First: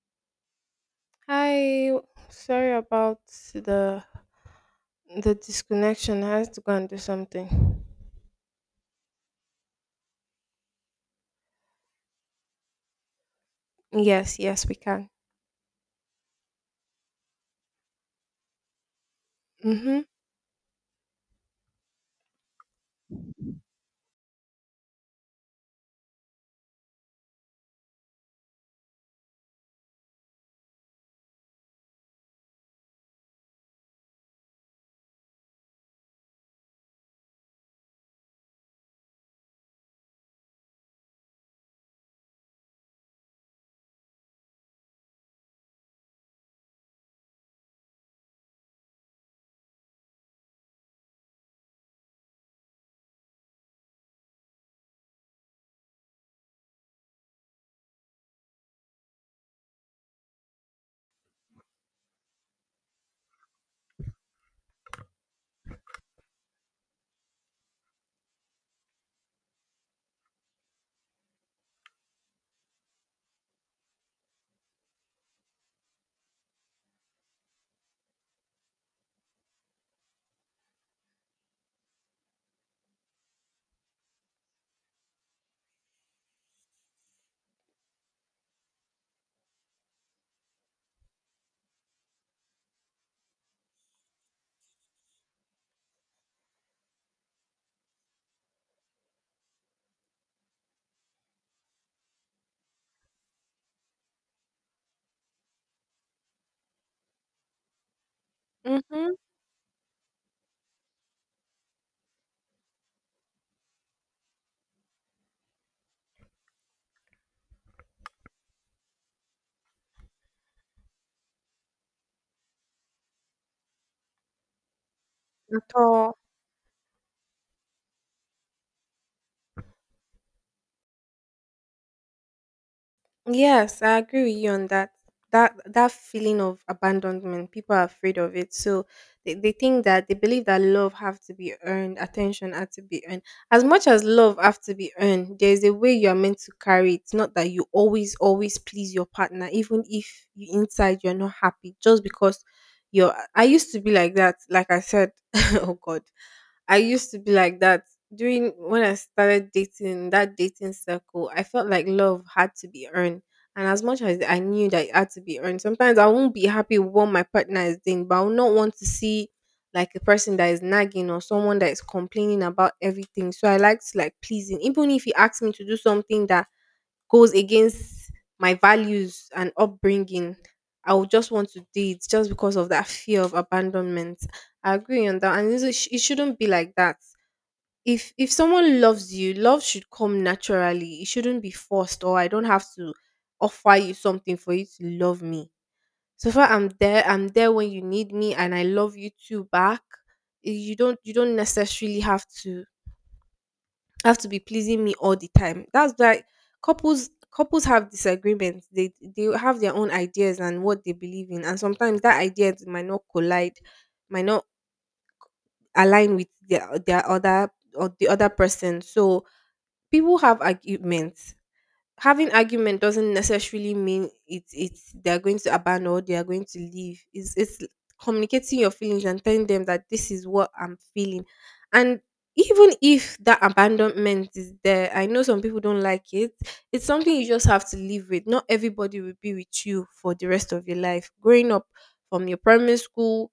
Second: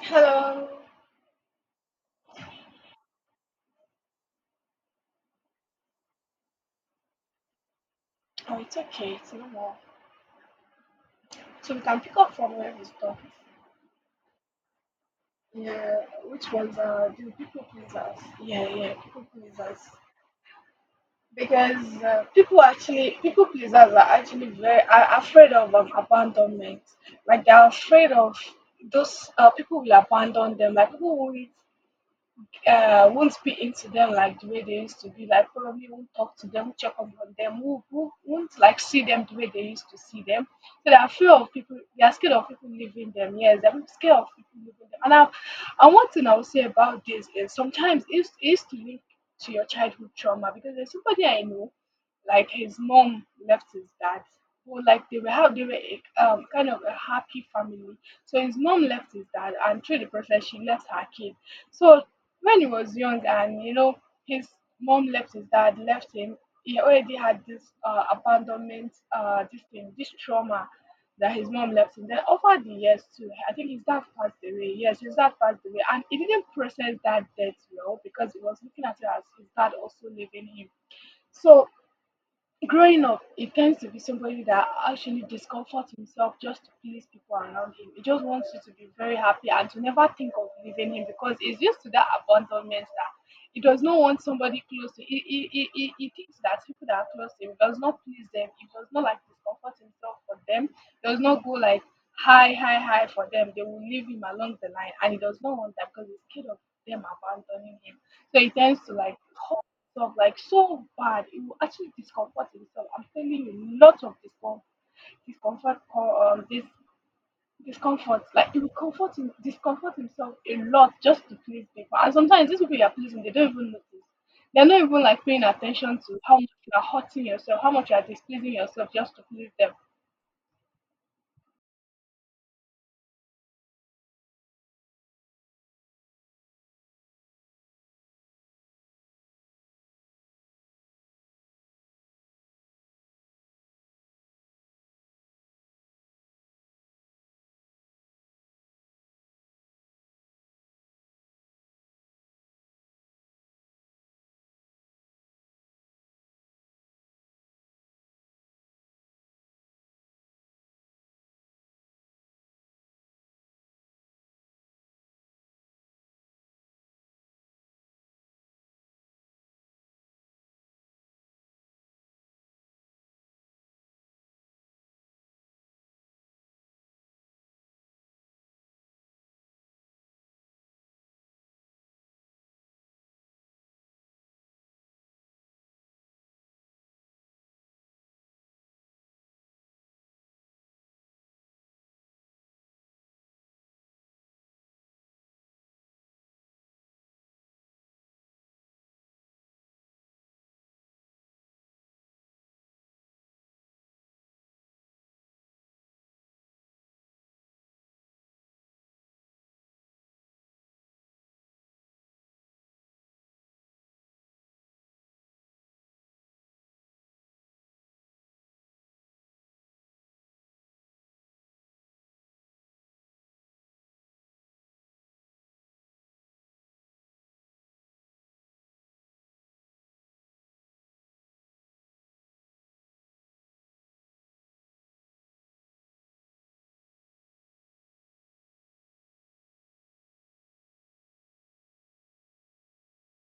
Hello. Hi, sorry about the the disconnection. I had to go and do something. Oh, it's okay. It's normal. So we can pick up from where we stop. Yes, yes, we can. Yeah. Which ones are the people pleasers? Yeah, yeah. People pleasers. Mhm. Because people actually, people pleasers are actually very are afraid of abandonment. Like they are afraid of those people will abandon them. Like people will won't speak into them like the way they used to be, like probably won't talk to them, check up on them, won't like see them the way they used to see them. So they are fear of people, they are scared of people leaving them. Yes, they're scared of people leaving them. And one thing I would say about this is sometimes it's to link to your childhood trauma because there's somebody I know, like his mom left his dad. Well, like they were how they were a, kind of a happy family. So his mom left his dad, and through the process, she left her kid. So when he was young and you know his mom left his dad left him he already had this abandonment this thing this trauma that his mom left him. Then over the years too, I think his dad passed away. Yes, his dad passed away and he didn't process that death well because he was looking at it as his dad also leaving him. So growing up, he tends to be somebody that actually discomforts himself just to please people around him. He just wants you to be very happy and to never think of leaving him because he's used to that abandonment that he does not want somebody close to he, he thinks that people that are close to him does not please them. He does not like discomfort himself for them, does not go like high for them. They will leave him along the line and he does not want that because he's scared of them abandoning him. So he tends to Mhm. like stuff like so bad. It will actually discomfort himself. I'm telling you, lots of discomfort, discomfort, co- this discomfort. Like it will comfort him, discomfort himself a lot just to please people. And sometimes these people you are pleasing, they don't even notice. They're not even like paying At attention all. to how much you are hurting yourself, how much you are displeasing yourself just to please them. Yes, I agree with you on that. That feeling of abandonment, people are afraid of it. So they think that they believe that love have to be earned, attention had to be earned. As much as love have to be earned, there's a way you are meant to carry it. Not that you always, always please your partner, even if you inside you're not happy, just because you're I used to be like that, like I said, oh God. I used to be like that. During when I started dating, that dating circle, I felt like love had to be earned. And as much as I knew that it had to be earned, sometimes I won't be happy with what my partner is doing, but I will not want to see like a person that is nagging or someone that is complaining about everything. So I like to like pleasing. Even if he asks me to do something that goes against my values and upbringing, I would just want to date just because of that fear of abandonment. I agree on that, and it shouldn't be like that. If someone loves you, love should come naturally. It shouldn't be forced, or I don't have to offer you something for you to love me. So far, I'm there. I'm there when you need me, and I love you too back. You don't necessarily have to be pleasing me all the time. That's why couples have disagreements. They have their own ideas and what they believe in, and sometimes that idea might not collide, might not align with their other or the other person. So people have arguments. Having argument doesn't necessarily mean it's they're going to abandon or they are going to leave. It's communicating your feelings and telling them that this is what I'm feeling. And even if that abandonment is there, I know some people don't like it. It's something you just have to live with. Not everybody will be with you for the rest of your life. Growing up from your primary school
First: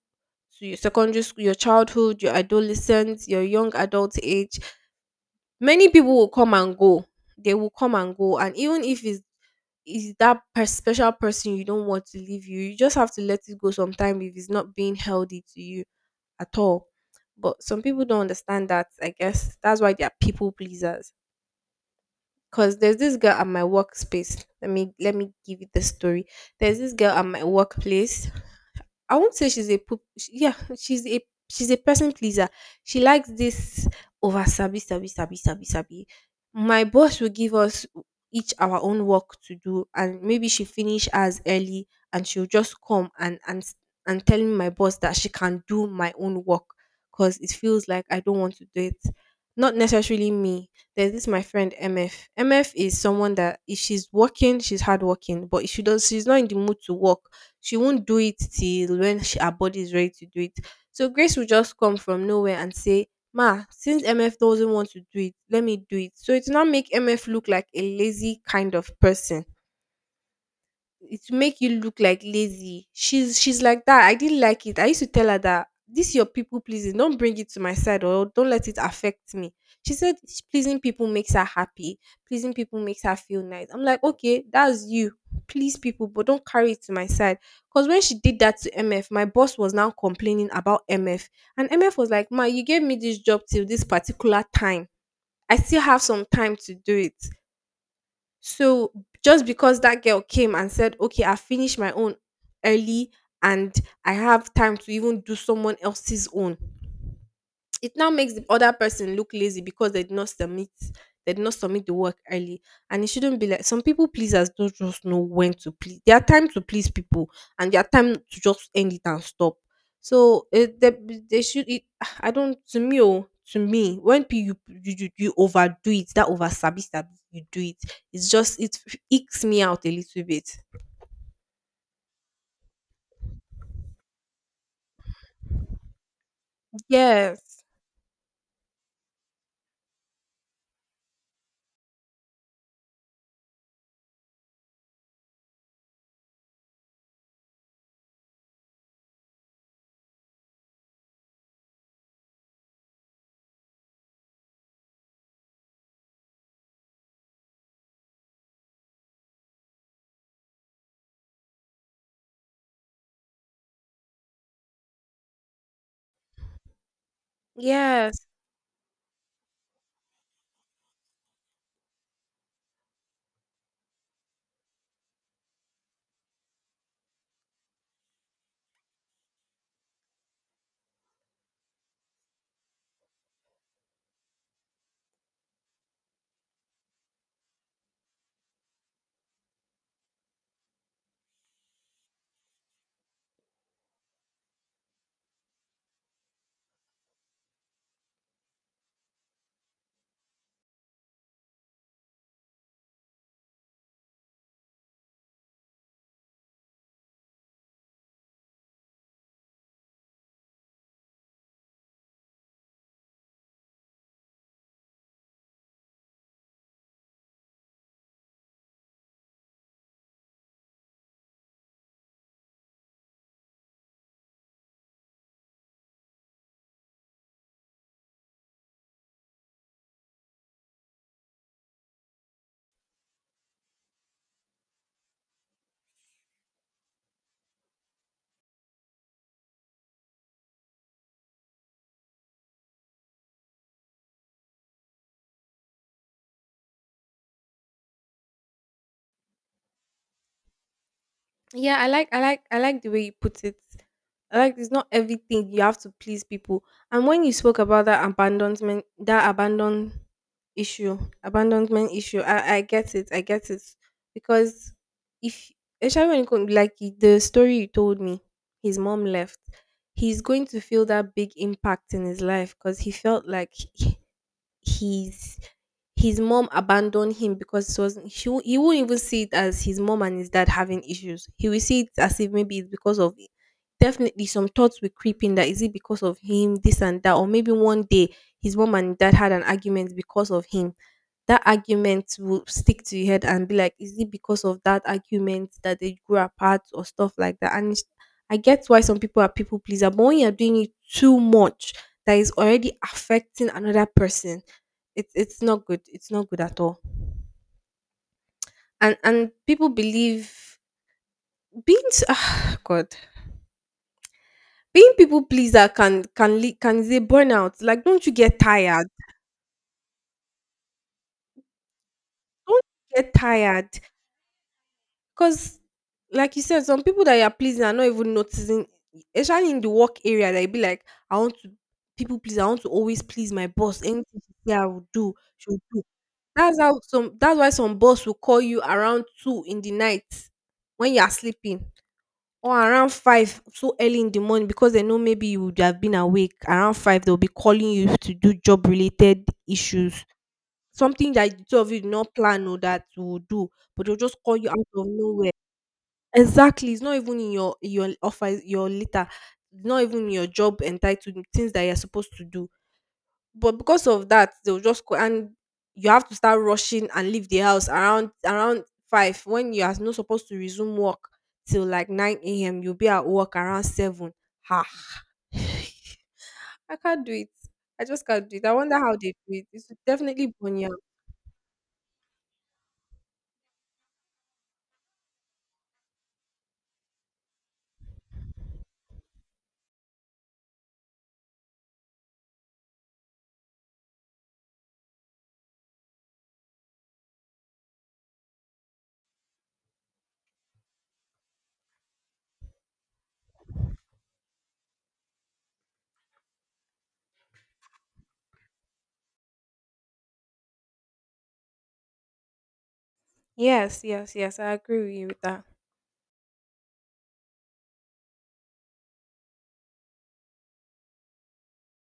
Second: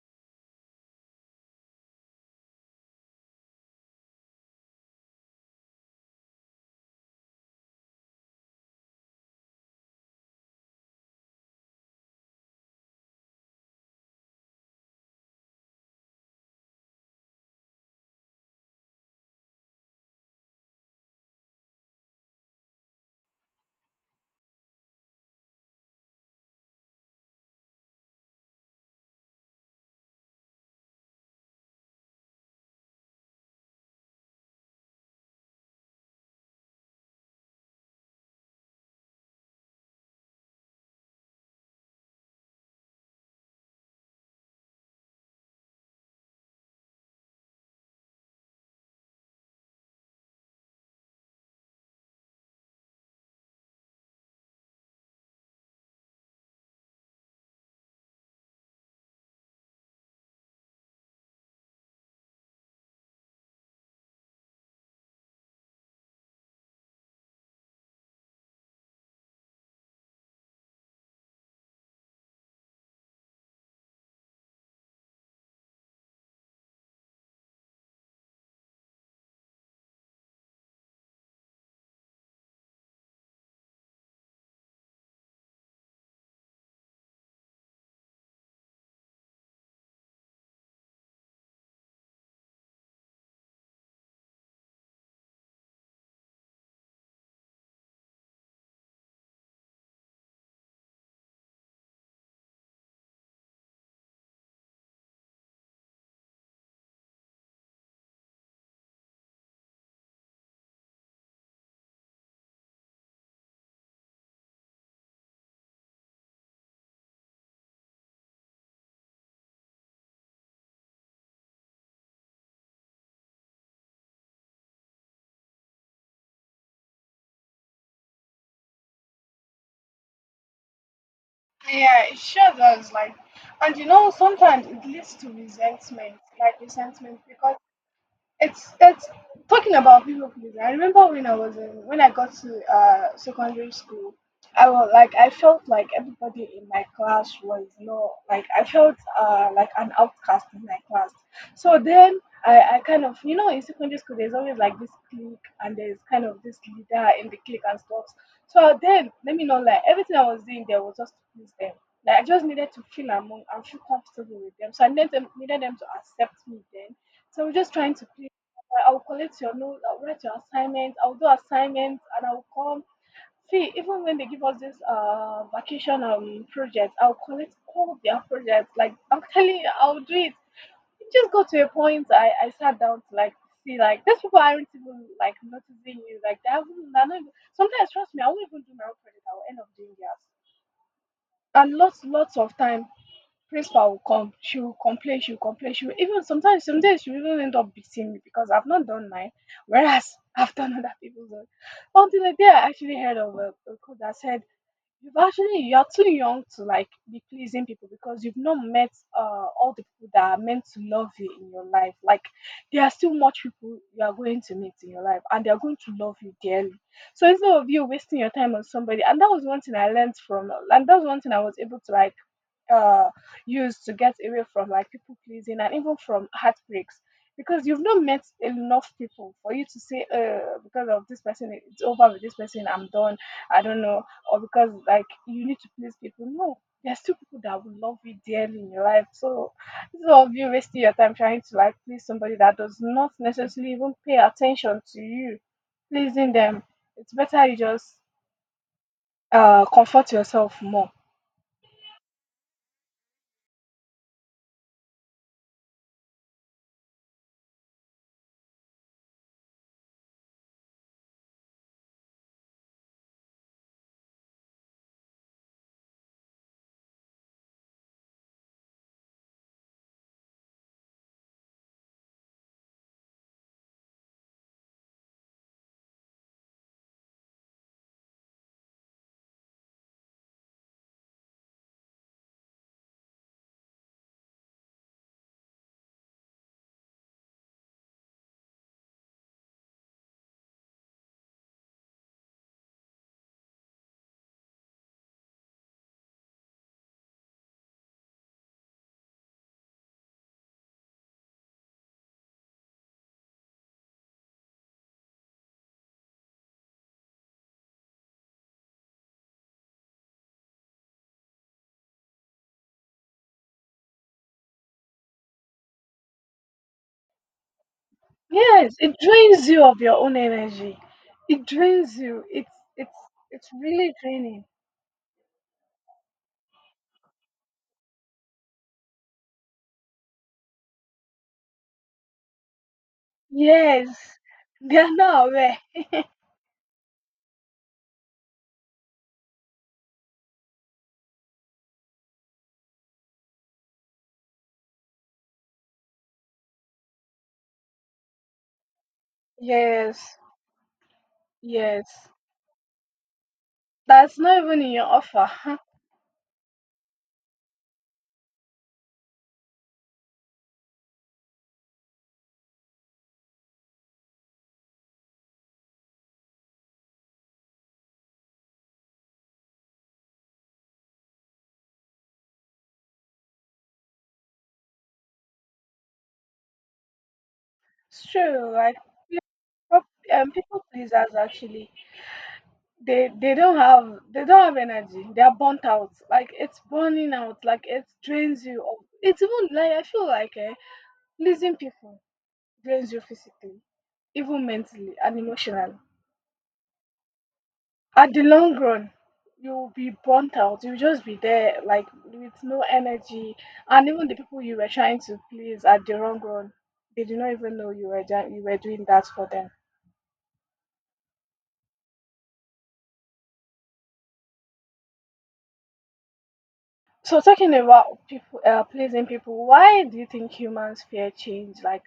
to your secondary school, your childhood, your adolescence, your young adult age, many people will come and go. They will come and go. And even if it's is that special person you don't want to leave you, you just have to let it go sometime if it's not being healthy to you at all. But some people don't understand that, I guess. That's why they are people pleasers. Cause there's this girl at my workspace. Let me give you the story. There's this girl at my workplace. I won't say she's a poop. Sh Yeah, she's a she's a person pleaser. She likes this over sabi sabi sabi sabi sabi. My boss will give us each our own work to do, and maybe she finish as early, and she'll just come and and telling my boss that she can do my own work because it feels like I don't want to do it. Not necessarily me. There's this my friend M F. M F is someone that if she's working, she's hardworking, but if she does, she's not in the mood to work. She won't do it till when her body is ready to do it. So Grace will just come from nowhere and say, "Ma, since MF doesn't want to do it, let me do it." So it will not make MF look like a lazy kind of person. It will make you look like lazy. She's like that. I didn't like it. I used to tell her that this your people pleasing, don't bring it to my side or don't let it affect me. She said pleasing people makes her happy. Pleasing people makes her feel nice. I'm like, okay, that's you. Please people, but don't carry it to my side. Because when she did that to MF, my boss was now complaining about MF. And MF was like, "Ma, you gave me this job till this particular time. I still have some time to do it." So just because that girl came and said, okay, I finished my own early and I have time to even do someone else's own, it now makes the other person look lazy because they did not submit they did not submit the work early. And it shouldn't be like some people pleasers don't just know when to please their time to just end it and stop. So it, they should it, I don't, to me, oh, to me, when you overdo it, that over sabi sabi you do it, it's just it icks me out a little bit. Yeah, it sure does. Like, and you know, sometimes it leads to resentment, like resentment, because Yes. It's talking about people pleasing. I remember when I was in when I got to secondary school, I was like I felt like everybody in my class was not like I felt like an outcast in my class. So then I kind of you know in secondary school there's always like this clique and there's kind of this leader in the clique and stuff. So then let me know like everything I was doing there was just to please them. Like I just needed to feel among and feel comfortable with them. So I needed them to accept me then. So we're just trying to Yes. please. I will collect your note, I'll write your assignments. I'll do assignments and I'll come. See, even when they give us this vacation project, I'll collect all their projects. Like I'm telling you, I'll do it. It just got to a point I sat down to like see like these people aren't even like noticing you. Like they haven't they're not even, sometimes trust me, I won't even do my own project, I will end up doing theirs. And lots of time principal will come. She will complain, she will complain, she will even sometimes some days she will even end up beating me because I've not done mine, whereas I've done other people's own. Until the day I actually heard of a quote that said you've actually you're too young to like be pleasing people because you've not met all the people that are meant to love you in your life, like there are still much people you are going to meet in your life and they're going to love you dearly. So instead of you wasting your time on somebody, and that was one thing I learned from, and that was one thing I was able to like uh, use to get away from like people pleasing and even from heartbreaks, because you've not met enough people for you to say because of this person it's over, with this person I'm done, I don't know, or because like you need to please people. No, there's still people that will love you dearly in your life. So this is all of you wasting your time trying to like please somebody that does not necessarily even pay attention to you pleasing them. It's better you just comfort yourself more. Yeah, I like I like the way you put it. I like it's not everything you have to please people. And when you spoke about that issue, abandonment issue, I get it, I get it. Because if especially when it comes like the story you told me, his mom left, he's going to feel that big impact in his life because he felt like his his mom abandoned him because it was he he won't even see it as his mom and his dad having issues. He will see it as if maybe it's because of definitely some thoughts will creep in that is it because of him, this and that, or maybe one day his mom and dad had an argument because of him. That argument will stick to your head and be like, is it because of that argument that they grew apart or stuff like that? I get why some people are people pleaser, but when you're doing it too much, that is already affecting another person. It's not good. It's not good at all. And people believe being s- ah, God being people pleaser can is a burnout. Like, don't you get Yes, tired? it drains you of your own energy. It drains you. Don't it's you get it's tired really draining. because, like you said, some people that you are pleasing are not even noticing. Especially in the work area, they be like, I want to people please. I want to always please my boss. Yes. Anything she say, I They will are do. not She aware. will do. That's how some. That's why some boss will call you around two in the night when you are sleeping or around five so early in the morning because they know maybe you would have been awake around five. They'll be calling you to do job related issues, Yes, something that the two of you yes. did not plan or that you will do, but they'll just That's call not you out even in of your offer. nowhere. Huh? Exactly, it's not even in your offer, your letter, not even your job entitled things that you're supposed to do. But because of that, they'll just go and you have to start rushing and leave the house around five when you are not supposed to resume work till like nine a.m. You'll be at work around seven. Ha! I can't do it. I It's just can't do it. true. I Like wonder how they do it. It's people, definitely people bunya. pleasers actually, they they don't have energy. They are burnt out. Like it's burning out. Like it drains you. Of, it's even like I feel like eh, pleasing people drains you physically, even mentally and emotionally. At the long run you'll be burnt out. You'll just be there like with no energy, and even the people you were trying to please, at the long run they did not even know you were done, you were doing that for them. Yes, yes, yes. I agree with you with that. So talking about people pleasing people, why do you think humans fear change? Like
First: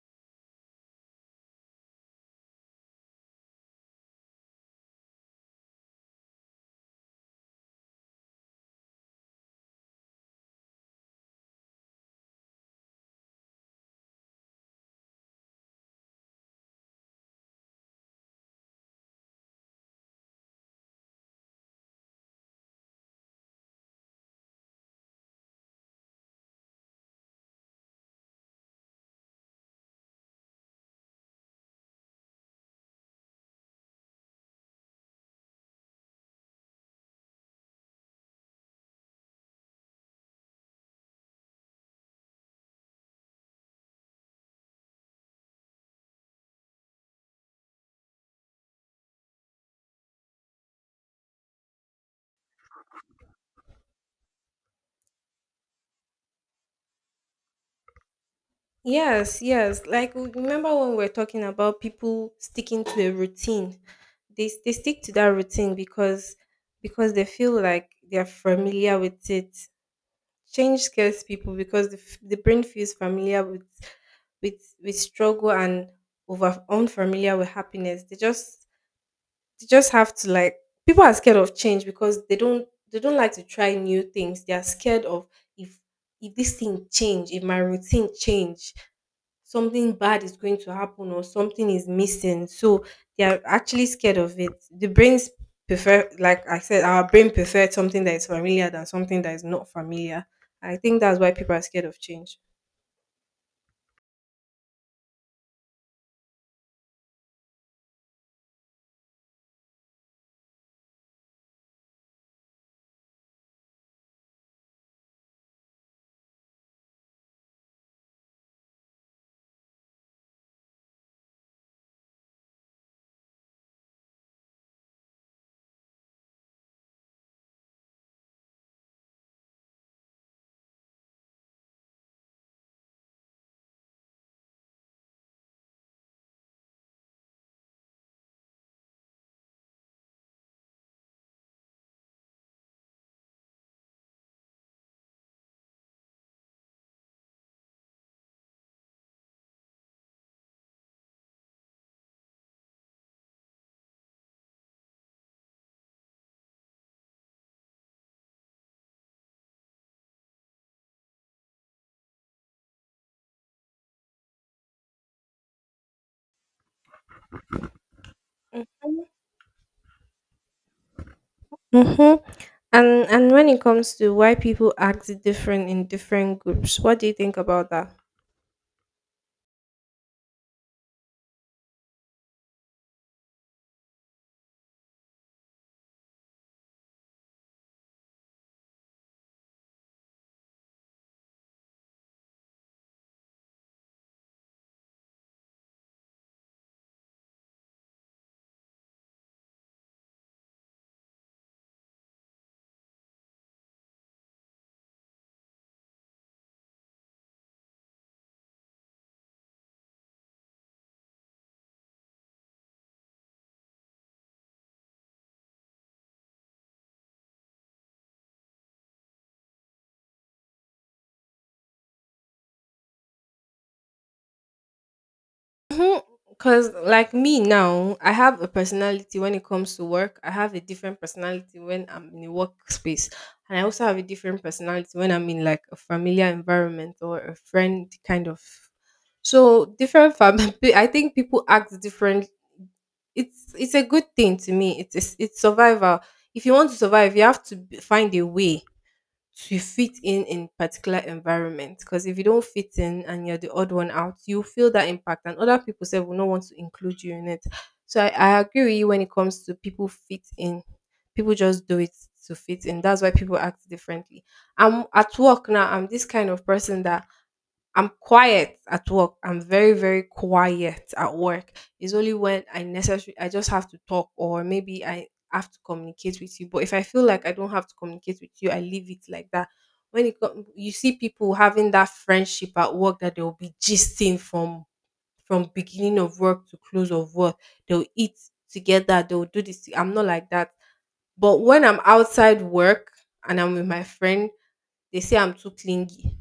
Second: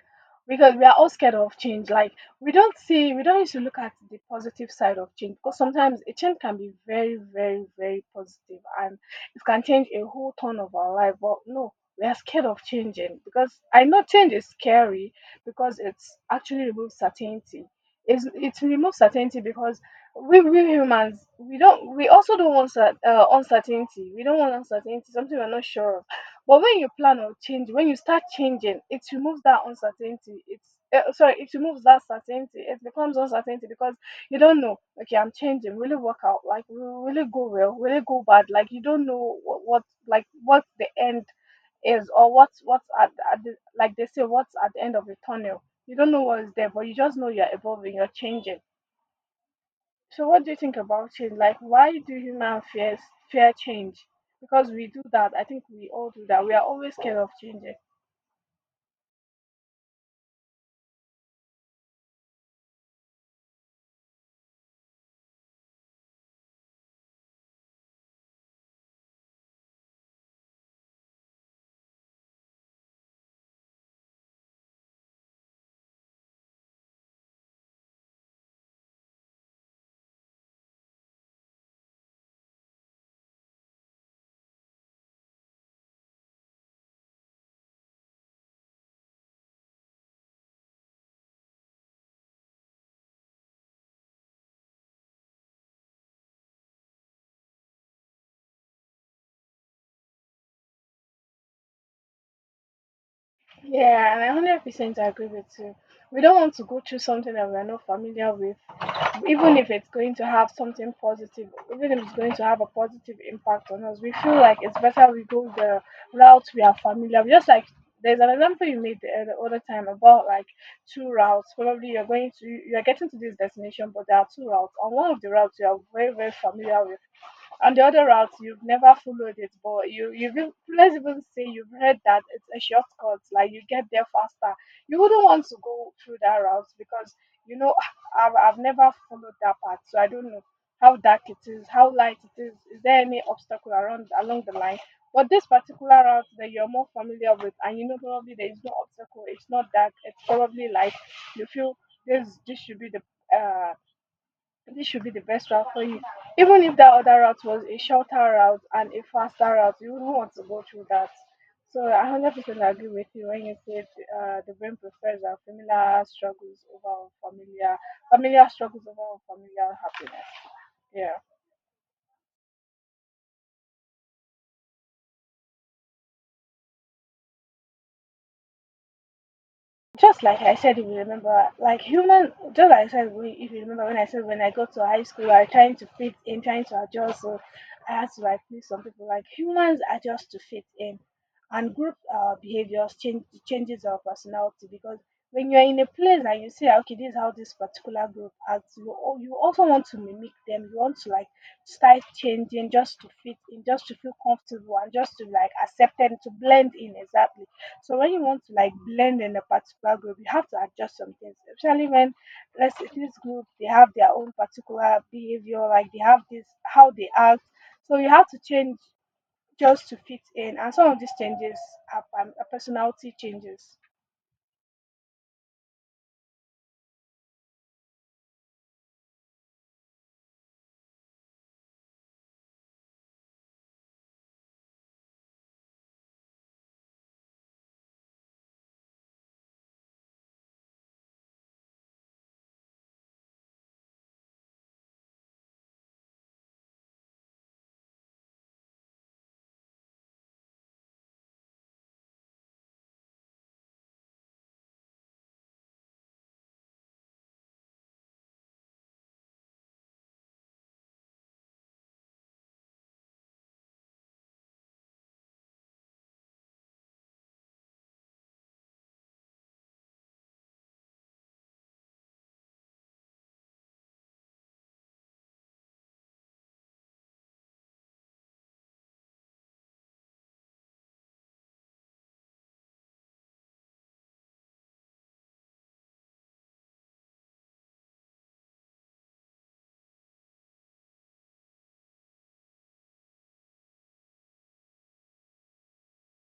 because we are all scared of change. Like we don't see we don't used to look at the positive side of change because sometimes a change can be very, very, very positive and it can change a whole ton of our life. But no, we are scared of changing because I know change is scary because it's actually removes certainty. It removes certainty because we humans we don't we also don't want uncertainty, we don't want uncertainty, something we're not sure of. But when you plan or change, when you start changing it removes that uncertainty. It's sorry it removes that certainty. It becomes uncertainty because you don't know okay I'm changing, will it work out, like will it go well, will it go bad, like you don't know what like what the end is or what's at the, like they say what's at the end of the tunnel. You don't know what is there, but you just know you're evolving, you're changing. So what do you think about change? Like why do humans fear change? Because we do that. I think we all do that. We are always scared of changing. Yes, yes. Like remember when we were talking about people sticking to a routine. They stick to that routine because they feel like they are familiar with it. Change scares people because the brain feels familiar with with struggle and over unfamiliar with happiness. They just have to like people are scared of change because they don't like to try new things. They are scared of if if this thing change, if my routine change, something bad is going to happen or something is missing. So they are actually scared of it. The brains prefer, like I said, our brain prefers something that is familiar than something that is not familiar. I think that's why people are scared of change. Yeah, and I 100% agree with you. We don't want to go through something that we are not familiar with, even if it's going to have something positive, even if it's going to have a positive impact on us. We feel like it's better we go the route we are familiar with. Just like there's an example you made the other time about like two routes. Probably you're going to you're getting to this destination, but there are two routes. On one of the routes you are very very familiar with and the other route you've never followed it, but you you've even, let's even say you've heard that it's a shortcut, like you get there faster, you wouldn't want to go through that route because you know I've never followed that path, so I don't know how dark it is, how light it is there any obstacle around along the line. But this particular route that you're more familiar with, and you know probably there is no obstacle, it's not dark, it's probably light, you feel this this should be the uh this should be the best route for you. Even if that other route was a shorter route and a faster route, you wouldn't want to go through that. So I 100% agree with you when you said the brain prefers our familiar struggles over familiar, familiar struggles over familiar happiness. Yeah. Mm-hmm. And when it comes to why people act different in different groups, what do you think about that? Just like I said, if you remember, like human, just like I said, we- if you remember when I said when I got to high school, I was trying to fit in, trying to adjust. So I had to like please some people. Like humans adjust to fit in, and group behaviors changes our personality because when you're in a place and you say, okay, this is how this particular group acts, you you also want to mimic them. You want to like start changing just to fit in, just to feel comfortable, and just to like accept them to blend in exactly. So when you want to like blend in a particular group, you have to adjust some things, especially when, let's say, this group they have their own particular behavior, like they have this how they act. So you have to change just to fit in, and some of these changes are personality changes. Because like me now, I have a personality when it comes to work. I have a different personality when I'm in a workspace, and I also have a different personality when I'm in like a familiar environment or a friend kind of. So I think people act different. It's a good thing to me. It is, it's survival. If you want to survive, you have to find a way to fit in particular environment. Because if you don't fit in and you're the odd one out, you feel that impact, and other people say will not want to include you in it. So I agree with you when it comes to people fit in. People just do it to fit in. That's why people act differently. I'm at work now. I'm this kind of person that I'm quiet at work. I'm very, very quiet at work. It's only when I necessary I just have to talk or maybe I have to communicate with you. But if I feel like I don't have to communicate with you, I leave it like that. You see people having that friendship at work that they'll be gisting from beginning of work to close of work. They'll eat together, they'll do this. I'm not like that. But when I'm outside work and I'm with my friend, they say I'm too clingy.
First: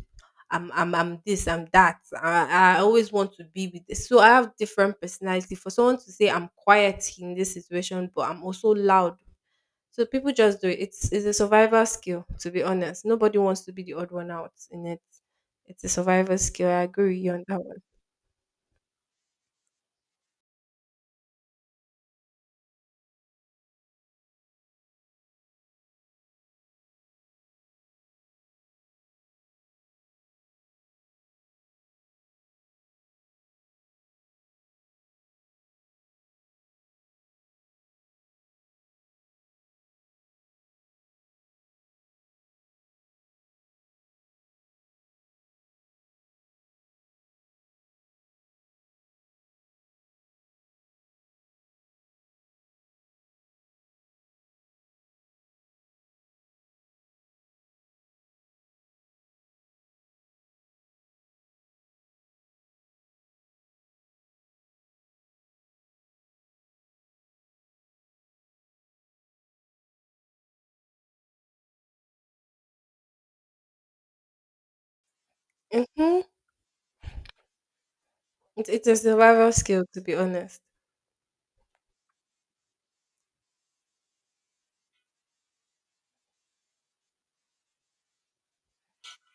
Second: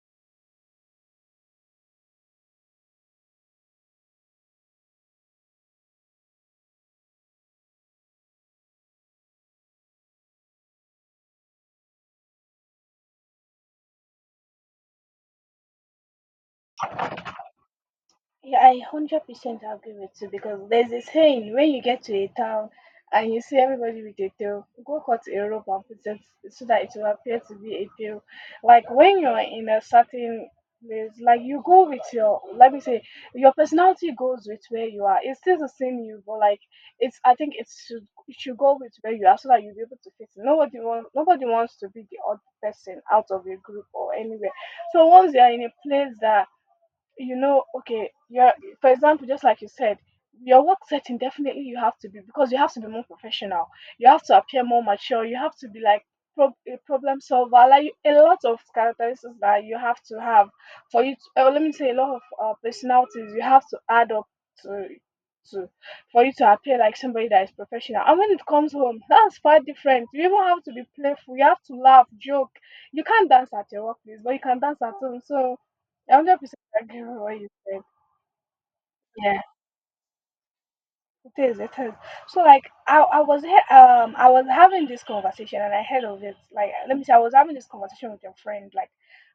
I'm this, I'm that. I always want to be with this. So I have different personality. For someone to say I'm quiet in this situation, but I'm also loud. So people just do it. It's a survival skill, to be honest. Nobody wants to be the odd one out in it. It's a survival skill. I agree with you on that one. Yeah, I 100% agree with you because there's a saying when you get to a town and you see everybody with a tail, go cut a rope and put it so that it will appear to be a tail. Like when you're in a certain place, like you go with your, let me say, your personality goes with where you are. It's still the same you, but like I think it should go with where you are so that you'll be able to fit in. Nobody wants to be the odd person out of a group or anywhere. So once you're in a place that you know, okay, for example, just like you said, your work setting, definitely you have to be because you have to be more professional. You have to appear more mature. You have to be like a problem solver. Like a lot of characteristics that you have to have for you to, let me say, a lot of personalities you have to add up to to for you to appear like somebody that is professional. And when it comes home, that's far different. You even have to be playful. You have to laugh, joke. You can't dance at your workplace, but you can dance at home. So. Mm-hmm. 100% I get what you said. It's a Yeah, survival skill, to be honest. it is. It is. So like I was having this conversation and I heard of it. Like, let me say, I was having this conversation with your friend. Like,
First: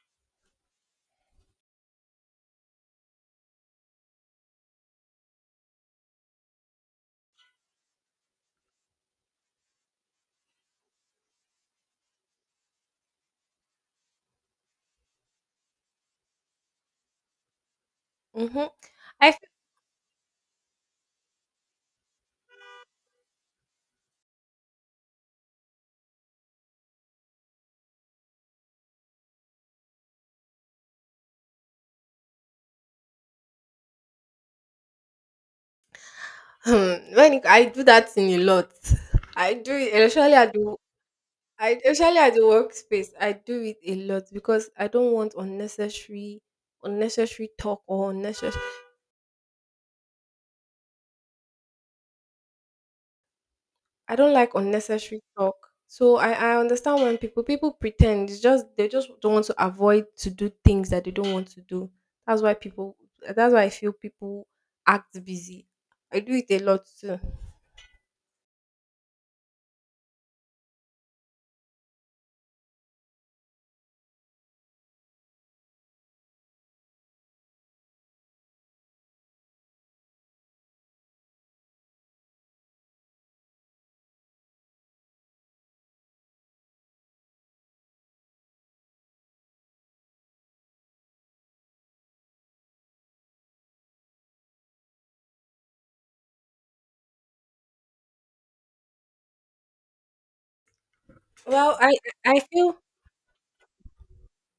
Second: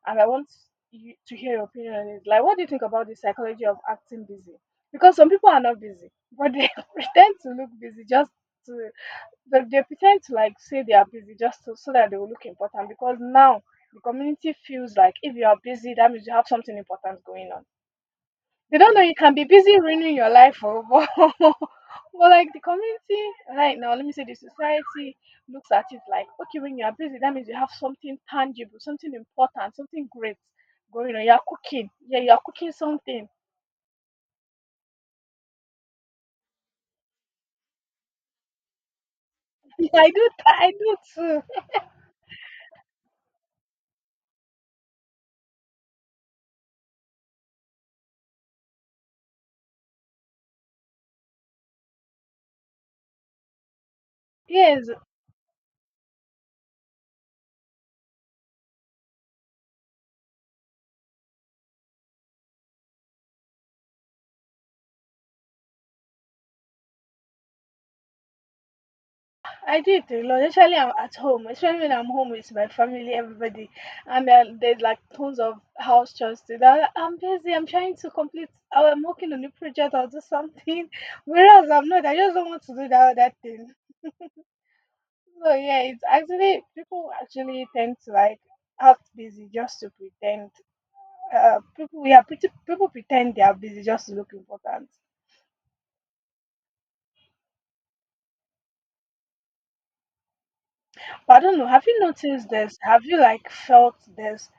and I want you to hear your opinion on it. Like, what do you think about the psychology of acting busy? Because some people are not busy, but they pretend to look busy to they pretend to like say they are busy just to, so that they will look important. Because now the community feels like if you are busy, that means you have something important going on. Mm-hmm. They don't know you can I be busy ruining your life. Oh, but like the community right now, let me say, the society looks at it like, okay, when you are busy that means you have something tangible, something important, something great going on. You're cooking. Yeah, you're cooking something. feel- I do that thing a lot. I do it, I do, especially at I the do too. I especially at the workspace, I do it a lot because I don't want unnecessary talk or unnecessary I don't like Yes. unnecessary talk. So I understand when people pretend it's just they just don't want to avoid to do things that they don't want to do. That's why people that's why I feel people act busy. I do it a lot too. I do it a lot. Especially I'm at home. Especially when I'm home with my family, everybody, and then there's like tons of house chores to do. I'm like, "I'm busy. I'm trying to complete. Oh, I'm working on a project. I'll do something. Whereas I'm not. I just don't want to do that other thing. So yeah, it's actually people actually tend to like act busy just to pretend. People, we are pretty, people pretend they are busy just to look important. But I don't know. Well, Have you I noticed feel this? Have you like felt this?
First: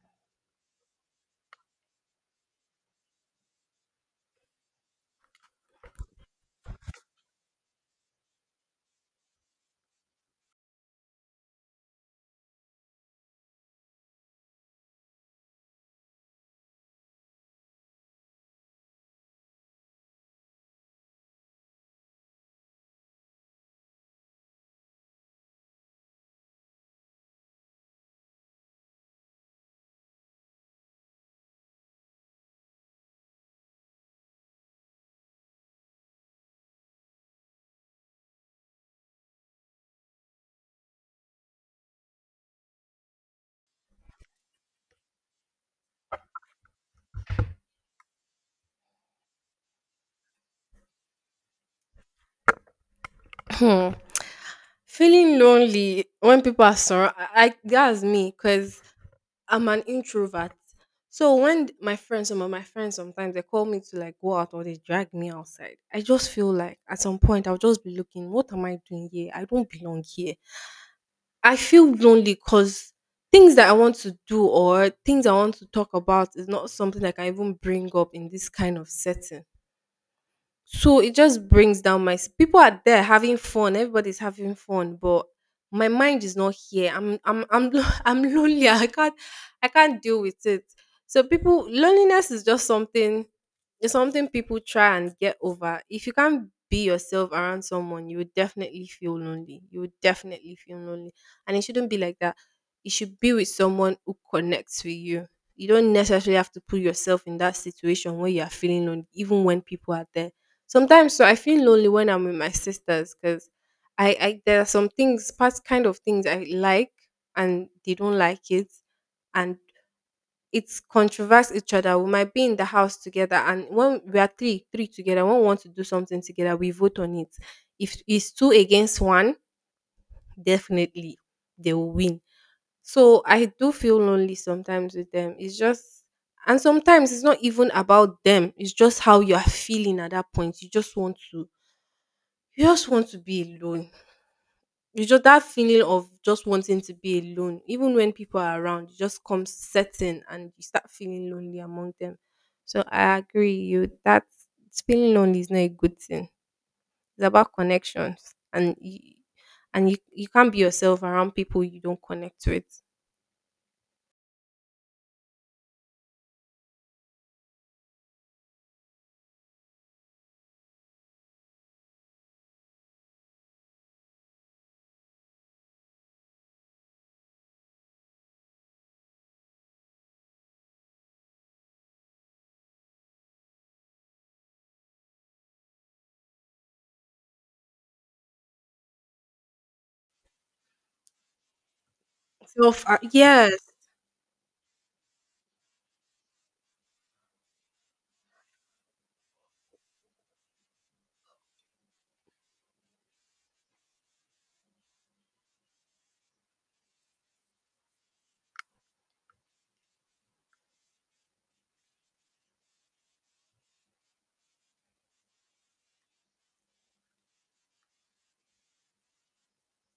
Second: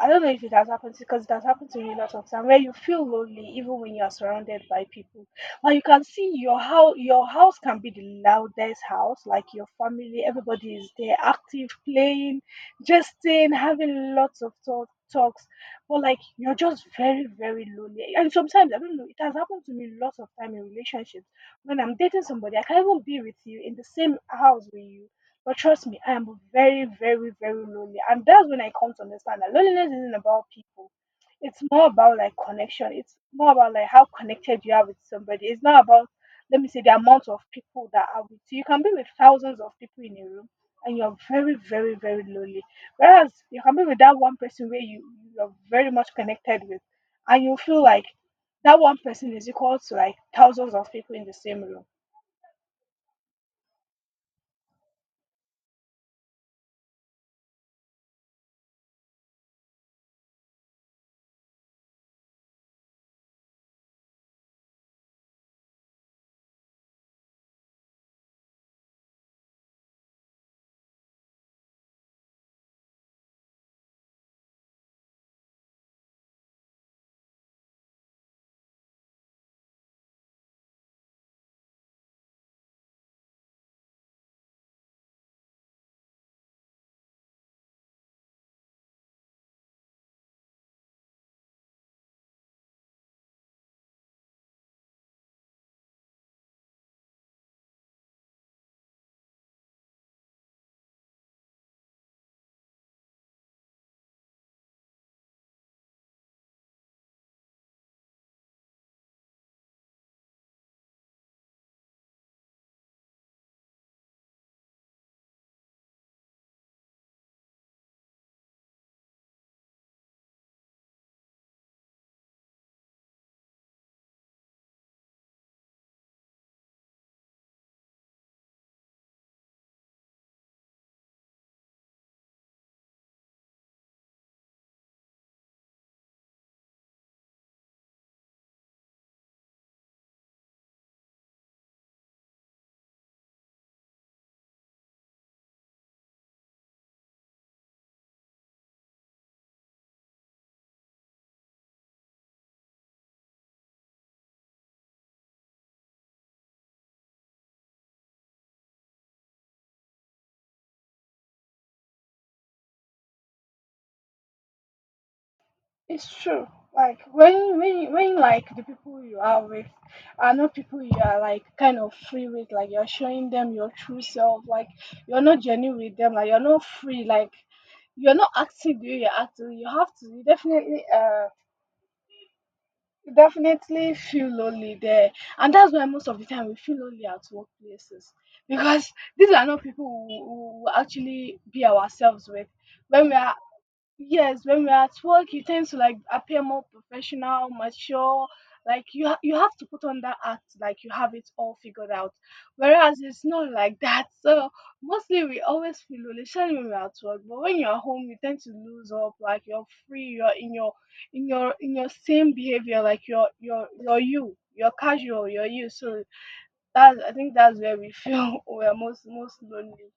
I don't know if it has happened to because it has happened to me a lot of time where you feel lonely even when you are surrounded by people. But you can see, your house can be the loudest house, like your family, everybody is there, active, playing, jesting, having lots of talk, talks. But like you're just very, very lonely. And sometimes I don't know, it has happened to me lots of time in relationships. When I'm dating somebody, I can't even be with you in the same house with you, but trust me, I am very, very, very lonely. And that's when I come to understand that loneliness isn't about people. It's more about like connection. It's more about like how connected you are with somebody. It's not about, let me say, the amount of people that are with you. You can be with thousands of people in a room and you're very, very, very lonely. Whereas you can be with that one person where you're very much connected with and you feel like that one person is equal to like thousands of people in the same room. feeling lonely when people are surrounded. I that's me because I'm an introvert. So when my friends, some of my friends sometimes they call me to like go out or they drag me outside, I just feel like at some point I'll just be looking, what am I doing here? I don't belong here. I feel lonely because things that I want to do or things I want to talk about is not something that I can even bring up in this kind of setting. So it just brings down my people are there having fun, everybody's having fun, but my mind is not here. I'm lonely. I can't deal with it. So people loneliness is just something it's something people try and get over. If you can't be yourself around someone, you would definitely feel lonely. You would definitely feel lonely. And it shouldn't be like that. You should be with someone who connects with you. You don't necessarily have to put yourself in that situation where you are feeling lonely, even when people are there. Sometimes so I feel lonely when I'm with my sisters because I there are some things, part kind of things I like and they don't like it, and it's controverse each other. We might be in the house together, and when we are three together, when we want to do something together, we vote on it. If it's two against one, definitely they will win. So I do feel lonely sometimes with them. It's just and sometimes it's not even about them. It's just how you are feeling at that point. You just want to be alone. You just that feeling of just wanting to be alone, even when people are around, it just comes setting and you start feeling lonely among them. So I agree you that feeling lonely is not a good thing. It's about connections and you, you can't be yourself around people you don't connect with. It's true. Like when like the people you are with are not people you are like kind of free with, like you're showing them your true self, like you're not genuine with them, like you're not free, like you're not active the way you're active. You have to you definitely feel lonely there. And that's why most of the time we feel lonely at workplaces. Because these are not people who actually be ourselves with. So far, When we are yes. Yes, when we're at work, you tend to like appear more professional, mature. Like you have to put on that act, like you have it all figured out. Whereas it's not like that. So mostly we always feel especially when we're at work. But when you're home, you tend to lose up. Like you're free. You're in your same behavior. Like you're you. You're casual. You're you. So I think that's where we feel we're most, most lonely.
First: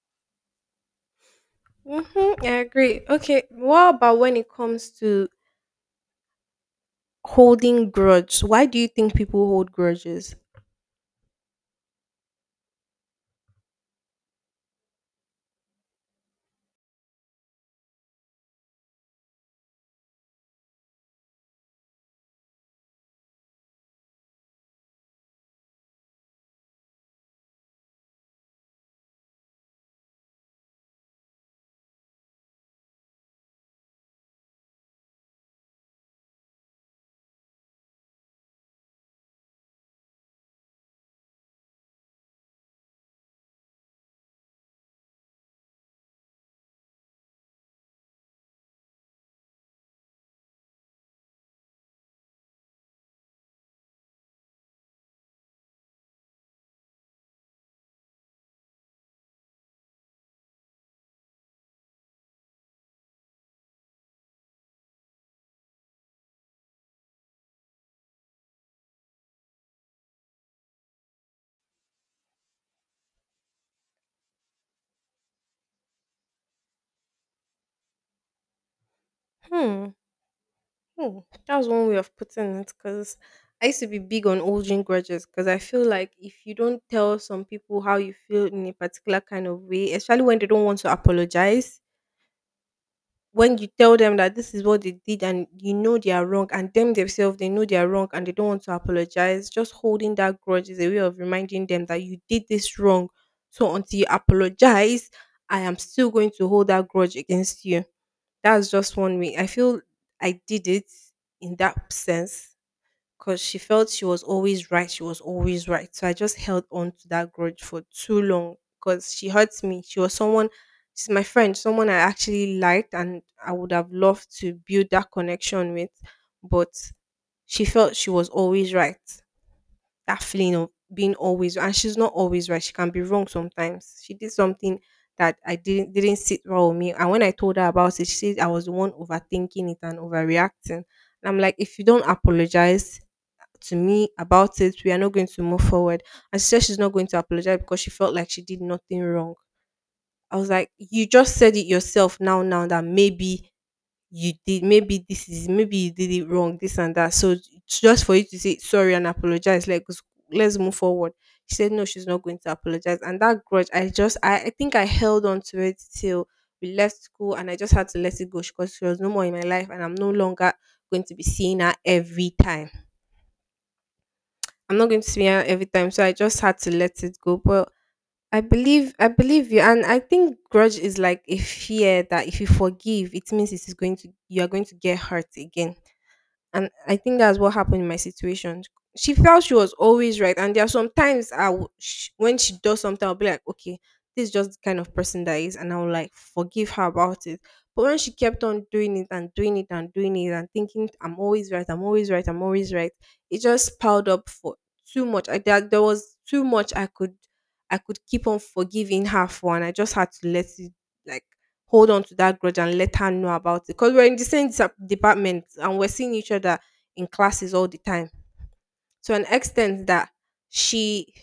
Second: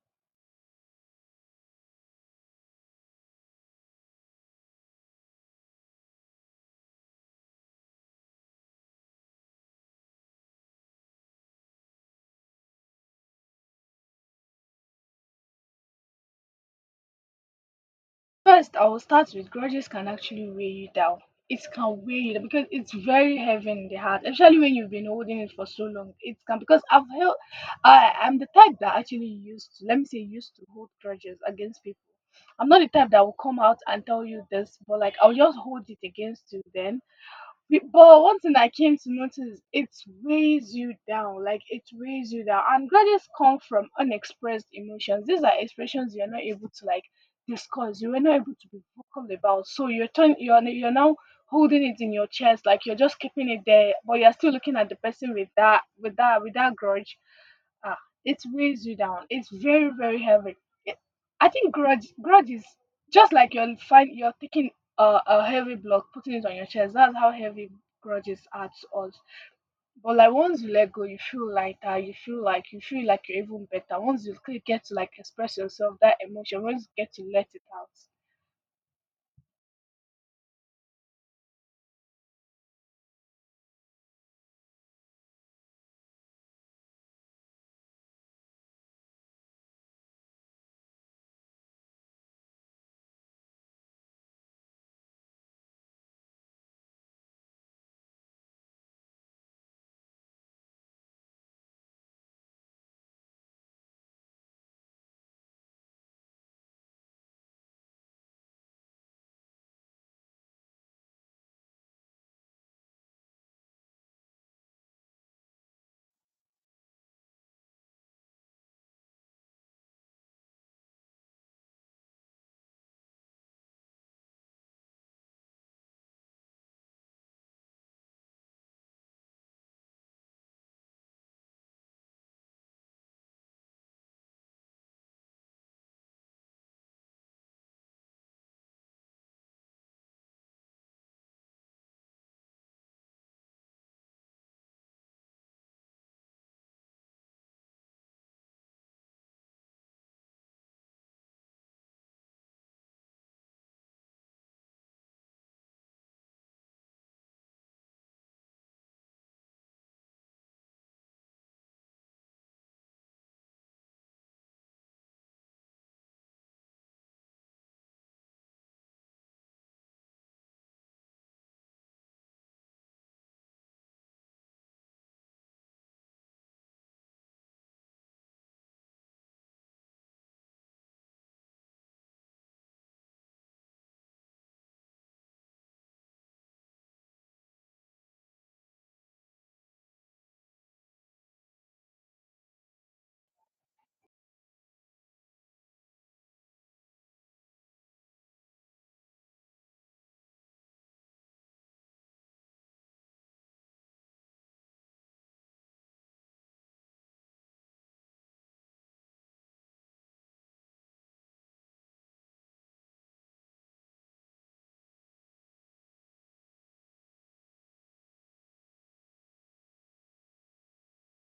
Mm-hmm, I agree. Okay, what about when it comes to holding grudge? Why do you think people hold grudges? First, I will start with grudges can actually weigh you down. It can weigh you down because it's very heavy in the heart, especially when you've been holding it for so long. It can because I've held. I'm the type that actually used to, let me say, used to hold grudges against people. I'm not the type that will come out and tell you this, but like I'll just hold it against you then but one thing I came to notice, it weighs you down. Like it weighs you down. And grudges come from unexpressed emotions. These are expressions you're not able to like discuss. You were not able to be vocal about. So you're turn you're n- you're now holding it in your chest, like you're just keeping it there, but you're still looking at the person with that grudge. Ah, it weighs you down. It's very, very heavy. It, I think grudge is just like you're taking a heavy block, putting it on your chest. That's how heavy grudges are to us. But like once you let go, you feel lighter. You feel like you're even better. Once you get to like express yourself, that emotion, once you get to let it out. Hmm. Oh, that was one way of putting it. Because I used to be big on holding grudges. Because I feel like if you don't tell some people how you feel in a particular kind of way, especially when they don't want to apologize, when you tell them that this is what they did and you know they are wrong, and them themselves they know they are wrong and they don't want to apologize, just holding that grudge is a way of reminding them that you did this wrong. So until you apologize, I am still going to hold that grudge against you. That's just one way. I feel I did it in that sense because she felt she was always right. She was always right. So I just held on to that grudge for too long because she hurts me. She was someone, she's my friend, someone I actually liked and I would have loved to build that connection with. But she felt she was always right, that feeling of being always, and she's not always right. She can be wrong sometimes. She did something that I didn't sit well with me. And when I told her about it, she said I was the one overthinking it and overreacting. And I'm like, if you don't apologize to me about it, we are not going to move forward. And she said she's not going to apologize because she felt like she did nothing wrong. I was like, you just said it yourself now, that maybe you did maybe this is maybe you did it wrong this and that, so it's just for you to say sorry and apologize, let's move forward. She said no, she's not going to apologize, and that grudge I think I held on to it till we left school and I just had to let it go because she was no more in my life and I'm no longer going to be seeing her every time, I'm not going to see her every time, so I just had to let it go. But I believe you, and I think grudge is like a fear that if you forgive, it means it is going to, you are going to get hurt again, and I think that's what happened in my situation. She felt she was always right, and there are some times when she does something I'll be like, okay, this is just the kind of person that is, and I'll like forgive her about it. But when she kept on doing it and doing it and doing it and thinking, I'm always right, I'm always right, I'm always right, it just piled up for too much. I There, there was too much I could keep on forgiving her for, and I just had to let it like hold on to that grudge and let her know about it. Because we're in the same department and we're seeing each other in classes all the time. To an extent that she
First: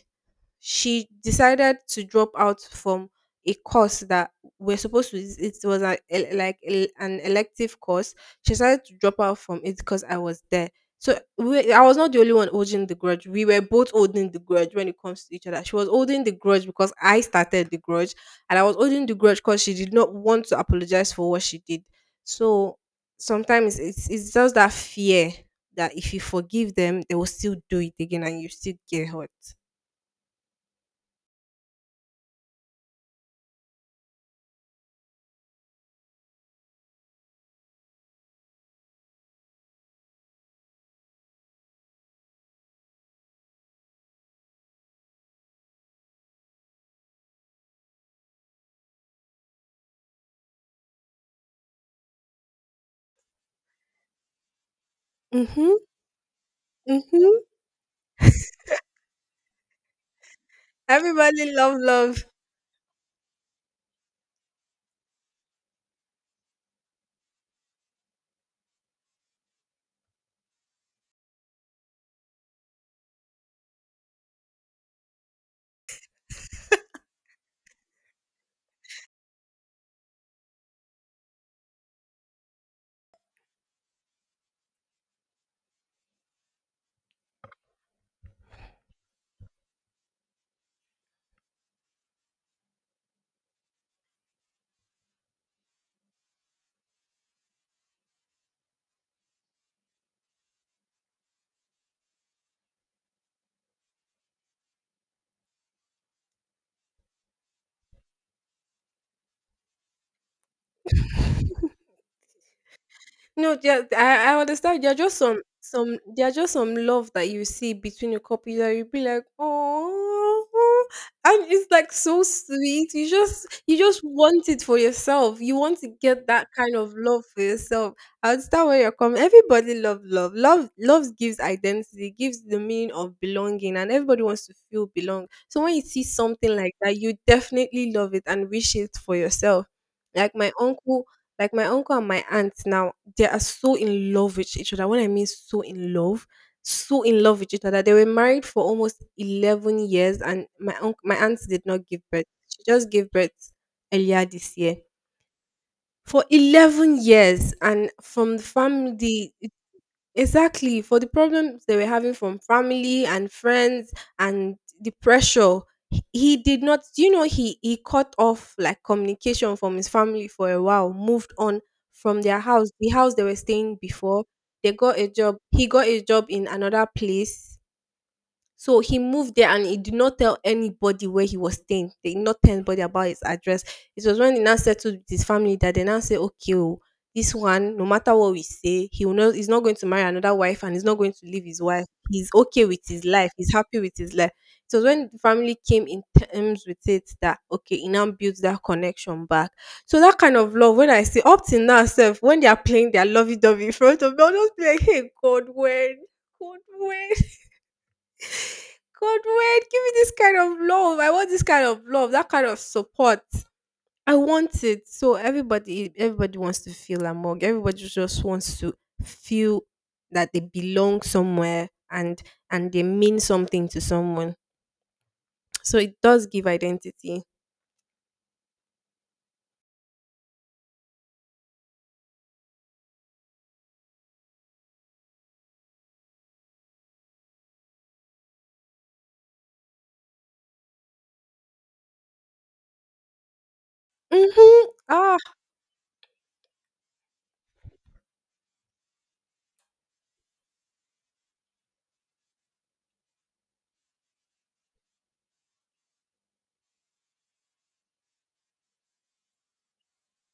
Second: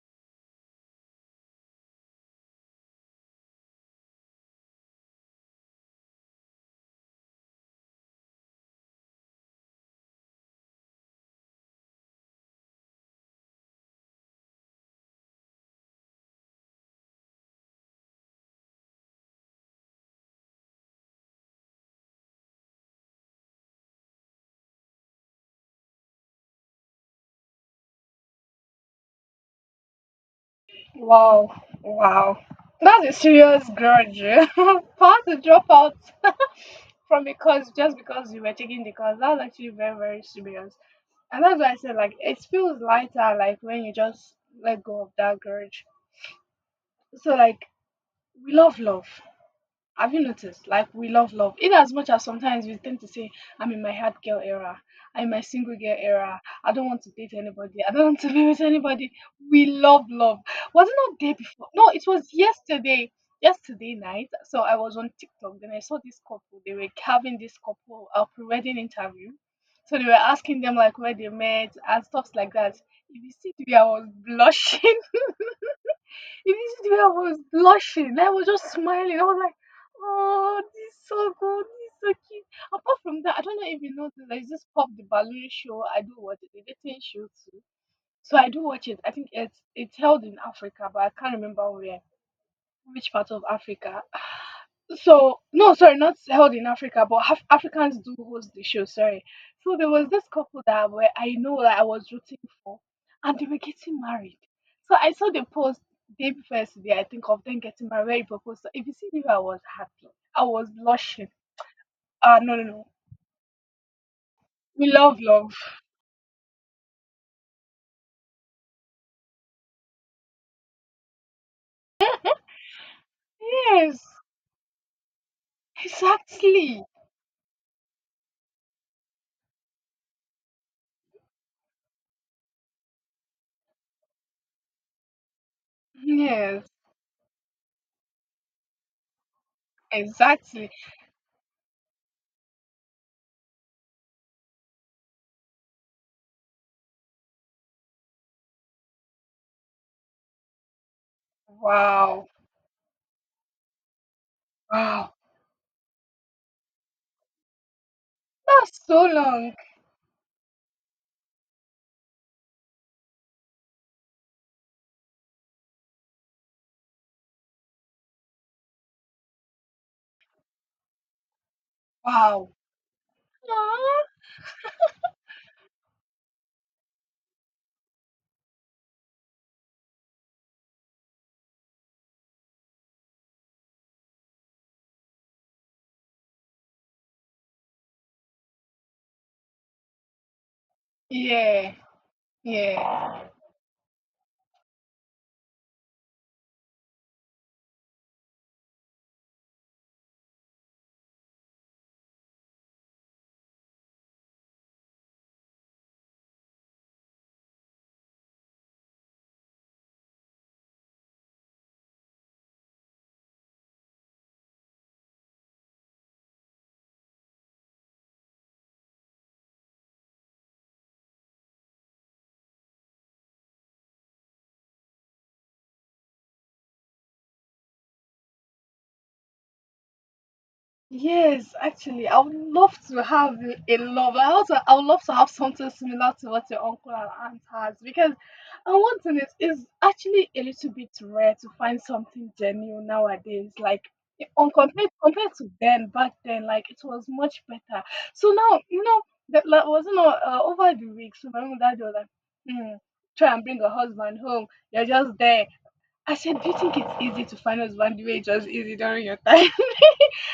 she decided to drop out from a course that we're supposed to it was like an elective course. She decided to drop out from it because I was there. I was not the only one holding the grudge, we were both holding the grudge when it comes to each other. She was holding the grudge because I started the grudge, and I was holding the grudge because she did not want to apologize for what she did. So sometimes it's just that fear that if you forgive them, they will still do it again and you still get hurt. Wow, wow. That's a serious grudge. For us to drop out from a course just because you were taking the course. That's actually very, very serious. And that's why I said like it feels lighter like when you just let go of that grudge. So like we love love. Have you noticed? Like we love love. In as much as sometimes we tend to say, I'm in my hard girl era, I'm in my single Hmm. girl era, I don't want to date Mhm. anybody, I don't want to be with anybody. We love love. Was it not day Everybody before? love No, it love. was yesterday. Yesterday night. So I was on TikTok, then I saw this couple. They were having this couple a pre-wedding interview. So they were asking them like where they met and stuff like that. If you see the way I was blushing, you did see the way I was blushing. Like, I was just smiling. I was like, oh, this is so good. This is so cute. Apart from that, I don't know if you noticed, there's this Pop the Balloon show. I do watch it. The dating show too. So I do watch it. I think it's held in Africa, but I can't remember where, which part of Africa. So no, sorry, not held in Africa, but Africans do host the show, sorry. So there was this couple that where I know that I was rooting for, and they were getting married. So I saw the post day before yesterday, I think, of them getting married, where he proposed. So if you see me, I was happy, I was blushing. Ah, no, no, no. No, yeah, I understand. We There are just love love. some there are just some love that you see between your couples that you be like, oh, and it's like so sweet. You Yes, just want it for yourself. You want to get that kind exactly. of love for yourself. I understand where you're coming. Everybody love love. Love love gives identity, gives the meaning of belonging, and everybody wants to feel belong. So when you see something Yes, like that, you definitely love it and wish it for yourself. Like my exactly. uncle like my uncle and my aunt now, they are so in love with each other. When I mean so in love with each other. They were married for almost 11 years, and my uncle, my aunt did not give birth. Wow, She just gave birth earlier this year. wow. For 11 years and from the That's so family. long. Exactly, for the problems they were having from family and friends and the pressure. He did not, you know, he cut off like communication from his family for a while, moved on from their Wow. house, the house they were staying Aw. before. They got a job. He got a job in another place so he moved there and he did not tell anybody where he was staying. They did not tell anybody about his address. It was when he now settled with his family that they now say, okay, oh, this one, no matter what we say, he will not, he's not going to marry another wife and he's not going to leave his Yeah, wife. He's okay with his yeah. life. He's happy with his life. It was when the family came in terms with it that, okay, he now builds that connection back. So that kind of love, when I say up till now, self, when they are playing their lovey-dovey in front of me, I'll just be like, hey, God, when? God, when? God, wait, give me this kind of love. I want this kind of love, that kind of support. I want it. So everybody, everybody wants to feel among. Everybody just wants to feel that they belong somewhere and they mean something to someone. So it does give identity. Yes, actually, I would love to have a love. I also, I would love to have something similar to what your uncle and aunt has because, and one thing is actually a little bit rare to find something genuine nowadays. Like on Mm-hmm. compared Ah. compared to then, back then, like it was much better. So now, that like, wasn't all, over the weeks. My mom and dad were like, hmm, try and bring a husband home. You're just there. I said, do you think it's easy to find a husband the way it was easy during your time?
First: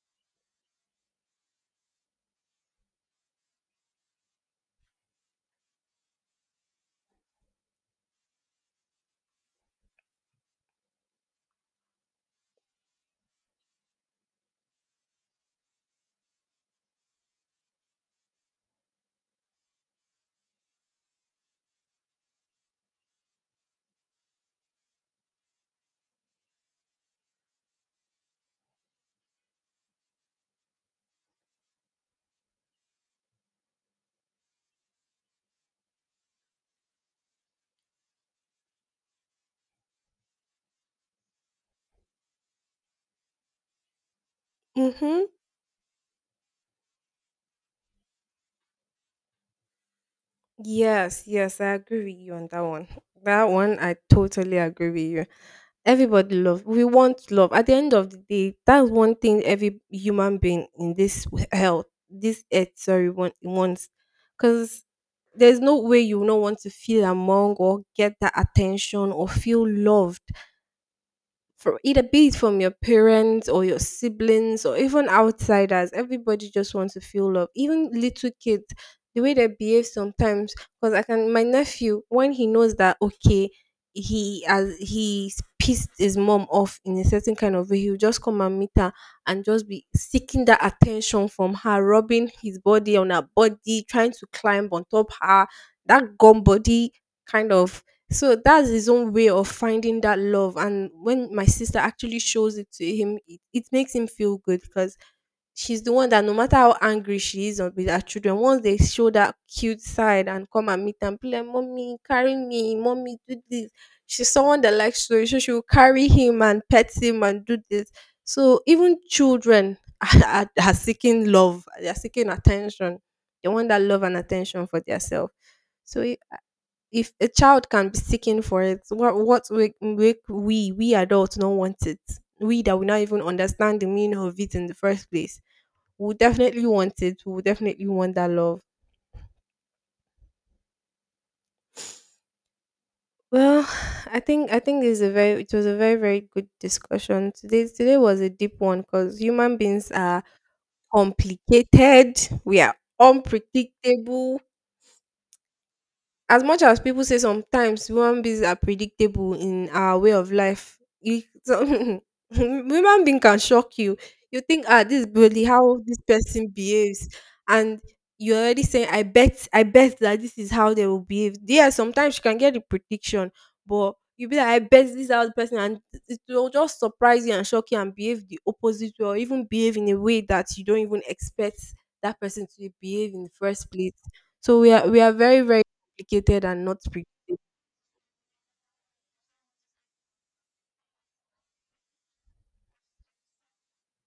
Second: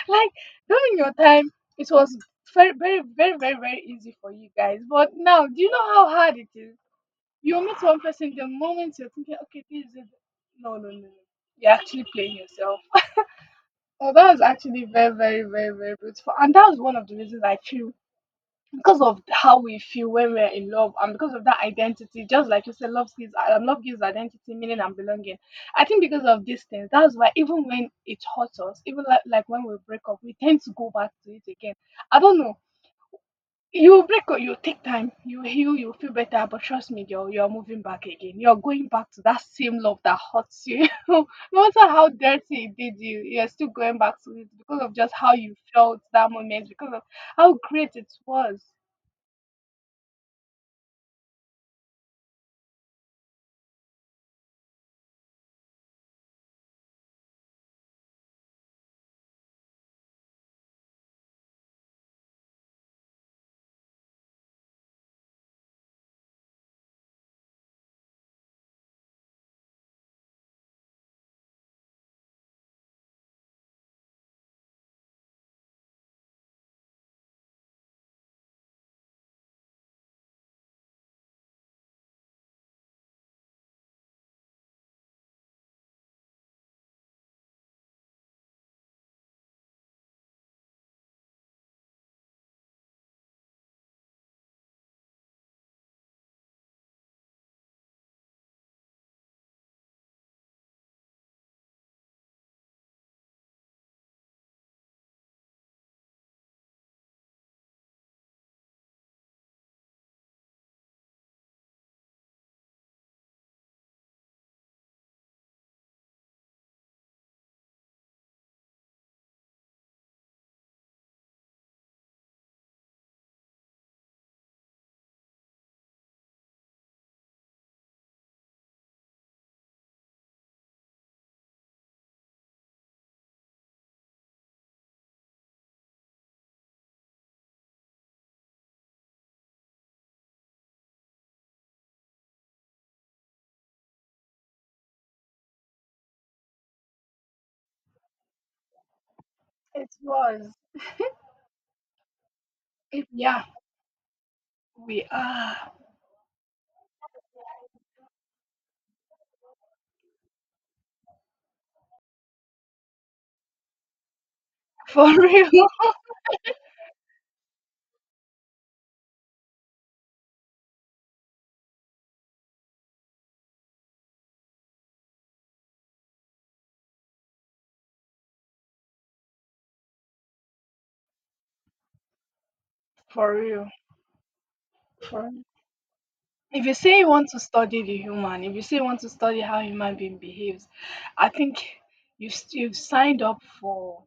Like during your time, it was very, very, very, very, very easy for you guys. But now, do you know how hard it is? You meet one person, the moment you're thinking, okay, this is it. No, no, no, no. You're actually playing yourself. Oh, that was actually very, very, very, very beautiful. And that was one of the reasons I feel, because of how we feel when we're in love, and because of that identity. Just like you said, love gives identity, meaning and belonging. I think because of these things, that's why even when it hurts us, even like when we break up, we tend to go back to it again. I don't know. You break up, you take time, you heal, you feel better, but trust me girl, you're moving back again. You're going back to that same love that hurts you. No matter how dirty it did you, you're still going back to it because of just Mm-hmm. how you felt that moment, because of how great it was. Yes, yes, I agree with you on that one. That one, I totally agree with you. Everybody love. We want love. At the end of the day, that's one thing every human being in this health, this earth, sorry, want, wants. Because there's no way you will not want to feel among or get that attention or feel loved from either be it from your parents or your siblings or even outsiders. Everybody just wants to feel love. Even little kids, the way they behave sometimes. Because I can, my nephew, when he knows that okay, he's pissed his mom off in a certain kind of way, he'll just come and meet her and just be seeking that attention from her, rubbing his body on her body, trying to climb on top her. That gum body kind of, so that's his own way of finding that love. And when my sister actually shows it to him, it makes him feel good because she's the one that no matter how angry she is with her children, once they show that cute side and come and meet and be like, Mommy, carry me, mommy, do this. She's someone that likes to, so she will carry him and pet him and do this. So even children are seeking love, they are seeking attention. They want that love and attention for themselves. So if a child can be seeking for it, what make we adults not want it? We that will not even understand the meaning of it in the first place. We will definitely want it. We will definitely want that love. Well, I think this is a very, it was a very, very good discussion today. Today was a deep one because human It beings are was. complicated. We are It, yeah, unpredictable we are. as much as people say sometimes human beings are predictable in our way of life, you, some, human being can shock you. You think, ah, this is For really real. how this person behaves, and you're already saying, I bet that this is how they will behave. Yeah, sometimes you can get the prediction, but you be like, I bet this is how the person, and it will just surprise you and shock you and behave the opposite way, or even behave in a way that you don't even expect that person to behave in the For first real. place. So we are For very, real. very complicated and If you not say pre- you want to study the human, if you say you want to study how human being behaves, I think you've, s- you've signed up for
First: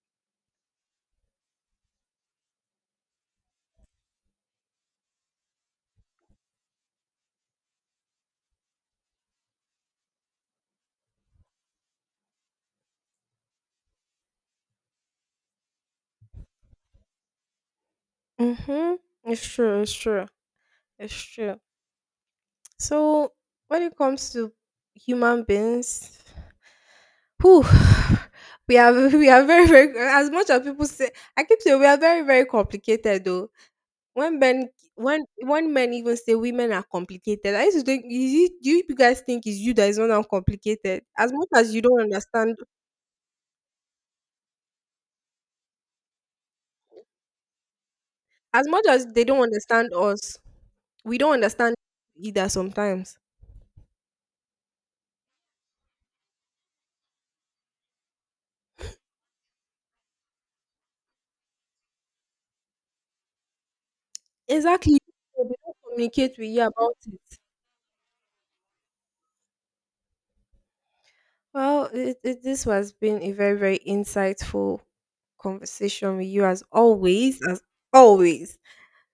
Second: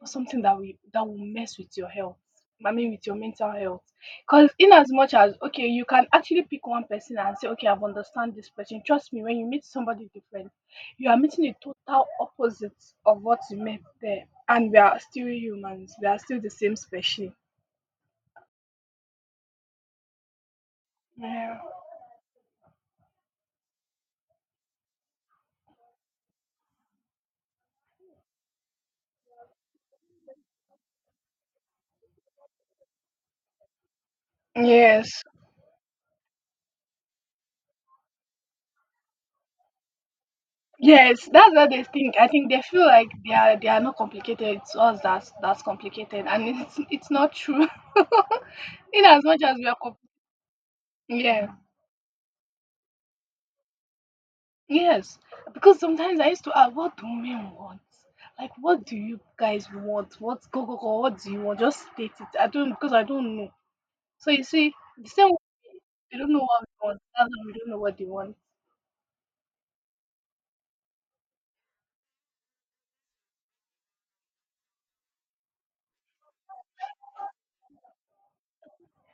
or something that will mess with your health. I mean, with your mental health. Because in as much as, okay, you can actually pick one person and say, okay, I've understand this person. Trust me, when you meet somebody different, you are meeting a total opposite of what you met there, and we are still humans. We are still the same species. Mm-hmm. It's true. It's true. It's true. Yeah. So when it comes to human beings, whew, we are we are very, very, as much as people say. I keep saying we are very, very complicated though. When men Yes. when men even say women are complicated, I used to think, is it, do you guys think it's you that is not uncomplicated? Yes, As much that's what as you they don't think. I think understand, they feel like they are not complicated. It's us that's complicated, and it's not true. as much as In they as don't much as we are, understand com- us, we don't yeah. understand either sometimes. Yes, because sometimes I used to ask, what do men want? Like, what do you guys want? What go go go? What do you want? Just state it. I don't, because I don't know. So you see, Exactly. the same way They don't they communicate don't with know you what we about want. That's it. why we don't know what they want. Well, this has been a very, very insightful conversation with you as always, as always.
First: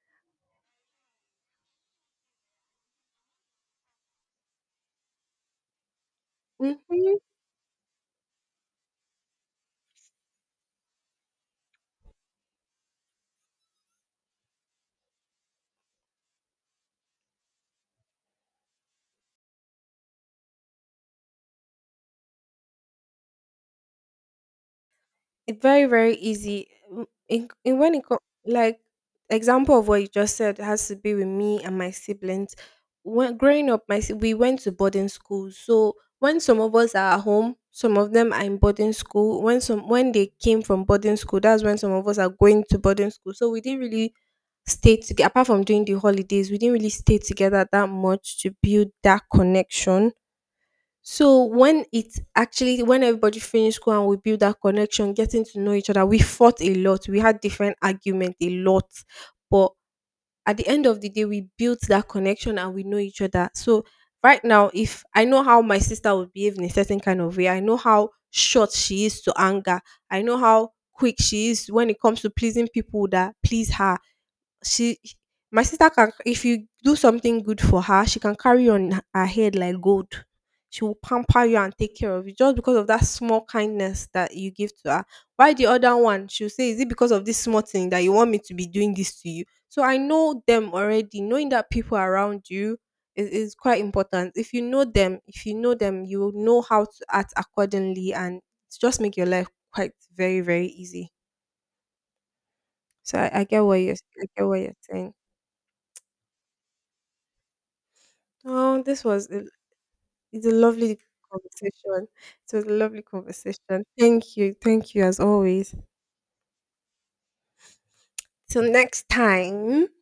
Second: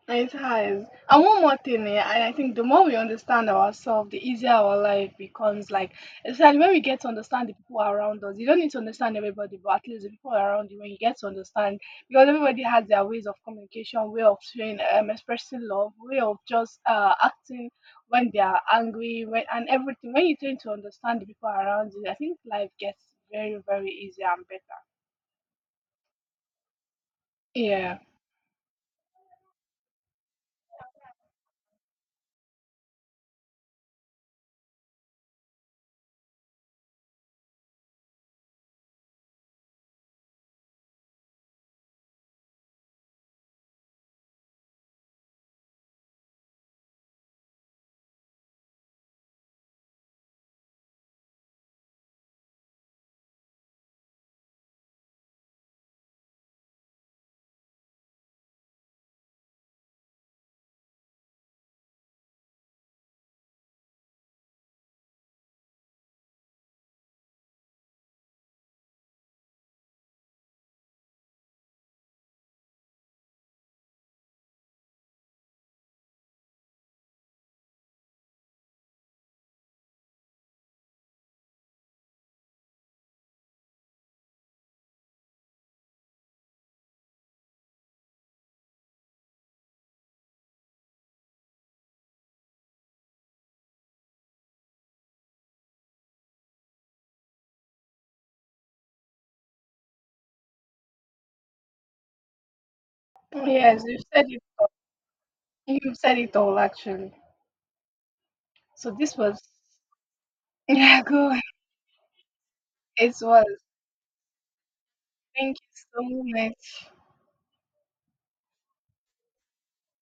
It has. And one more thing, eh, and I think the more we understand ourselves, the easier our life becomes. Like, especially when we get to Mhm. understand the people around us, you don't need to understand everybody, but at least the people around you, when you get to understand, because everybody has their ways of communication, way of showing, expressing love, way of just acting when they are angry, when, and everything. When you tend to understand the people around you, I think life gets very, very easier and better. It's very, very easy. Mm, in when Yeah. it co- like, example of what you just said has to be with me and my siblings. When growing up, my si- we went to boarding school. So when some of us are at home, some of them are in boarding school. When some when they came from boarding school, that's when some of us are going to boarding school. So we didn't really stay together, apart from during the holidays we didn't really stay together that much to build that connection. So when it's actually when everybody finished school and we build that connection, getting to know each other, we fought a lot. We had different argument a lot, but at the end of the day, we built that connection and we know each other. So right now, if I know how my sister would behave in a certain kind of way, I know how short she is to anger. I know how quick she is when it comes to pleasing people that please her. She, my sister can, if you do something good for her she can carry you on her head like gold. She will pamper you and take care of you just because of that small kindness that you give to her. Why the other one she'll say, is it because of this small thing that you want me to be doing this to you? So I know them already. Knowing that people around you is quite important. If you know them, if you know them you will know how to act accordingly and it's just make your life quite very, very easy. So I get what Yes, you're, you've I said it. get what you're saying. You've said it all, actually. Oh, So this this was was a, it's a lovely Yeah, go ahead. conversation. It was a lovely It was. conversation. Thank you. Thank you as Thank you always. so much. Till next time.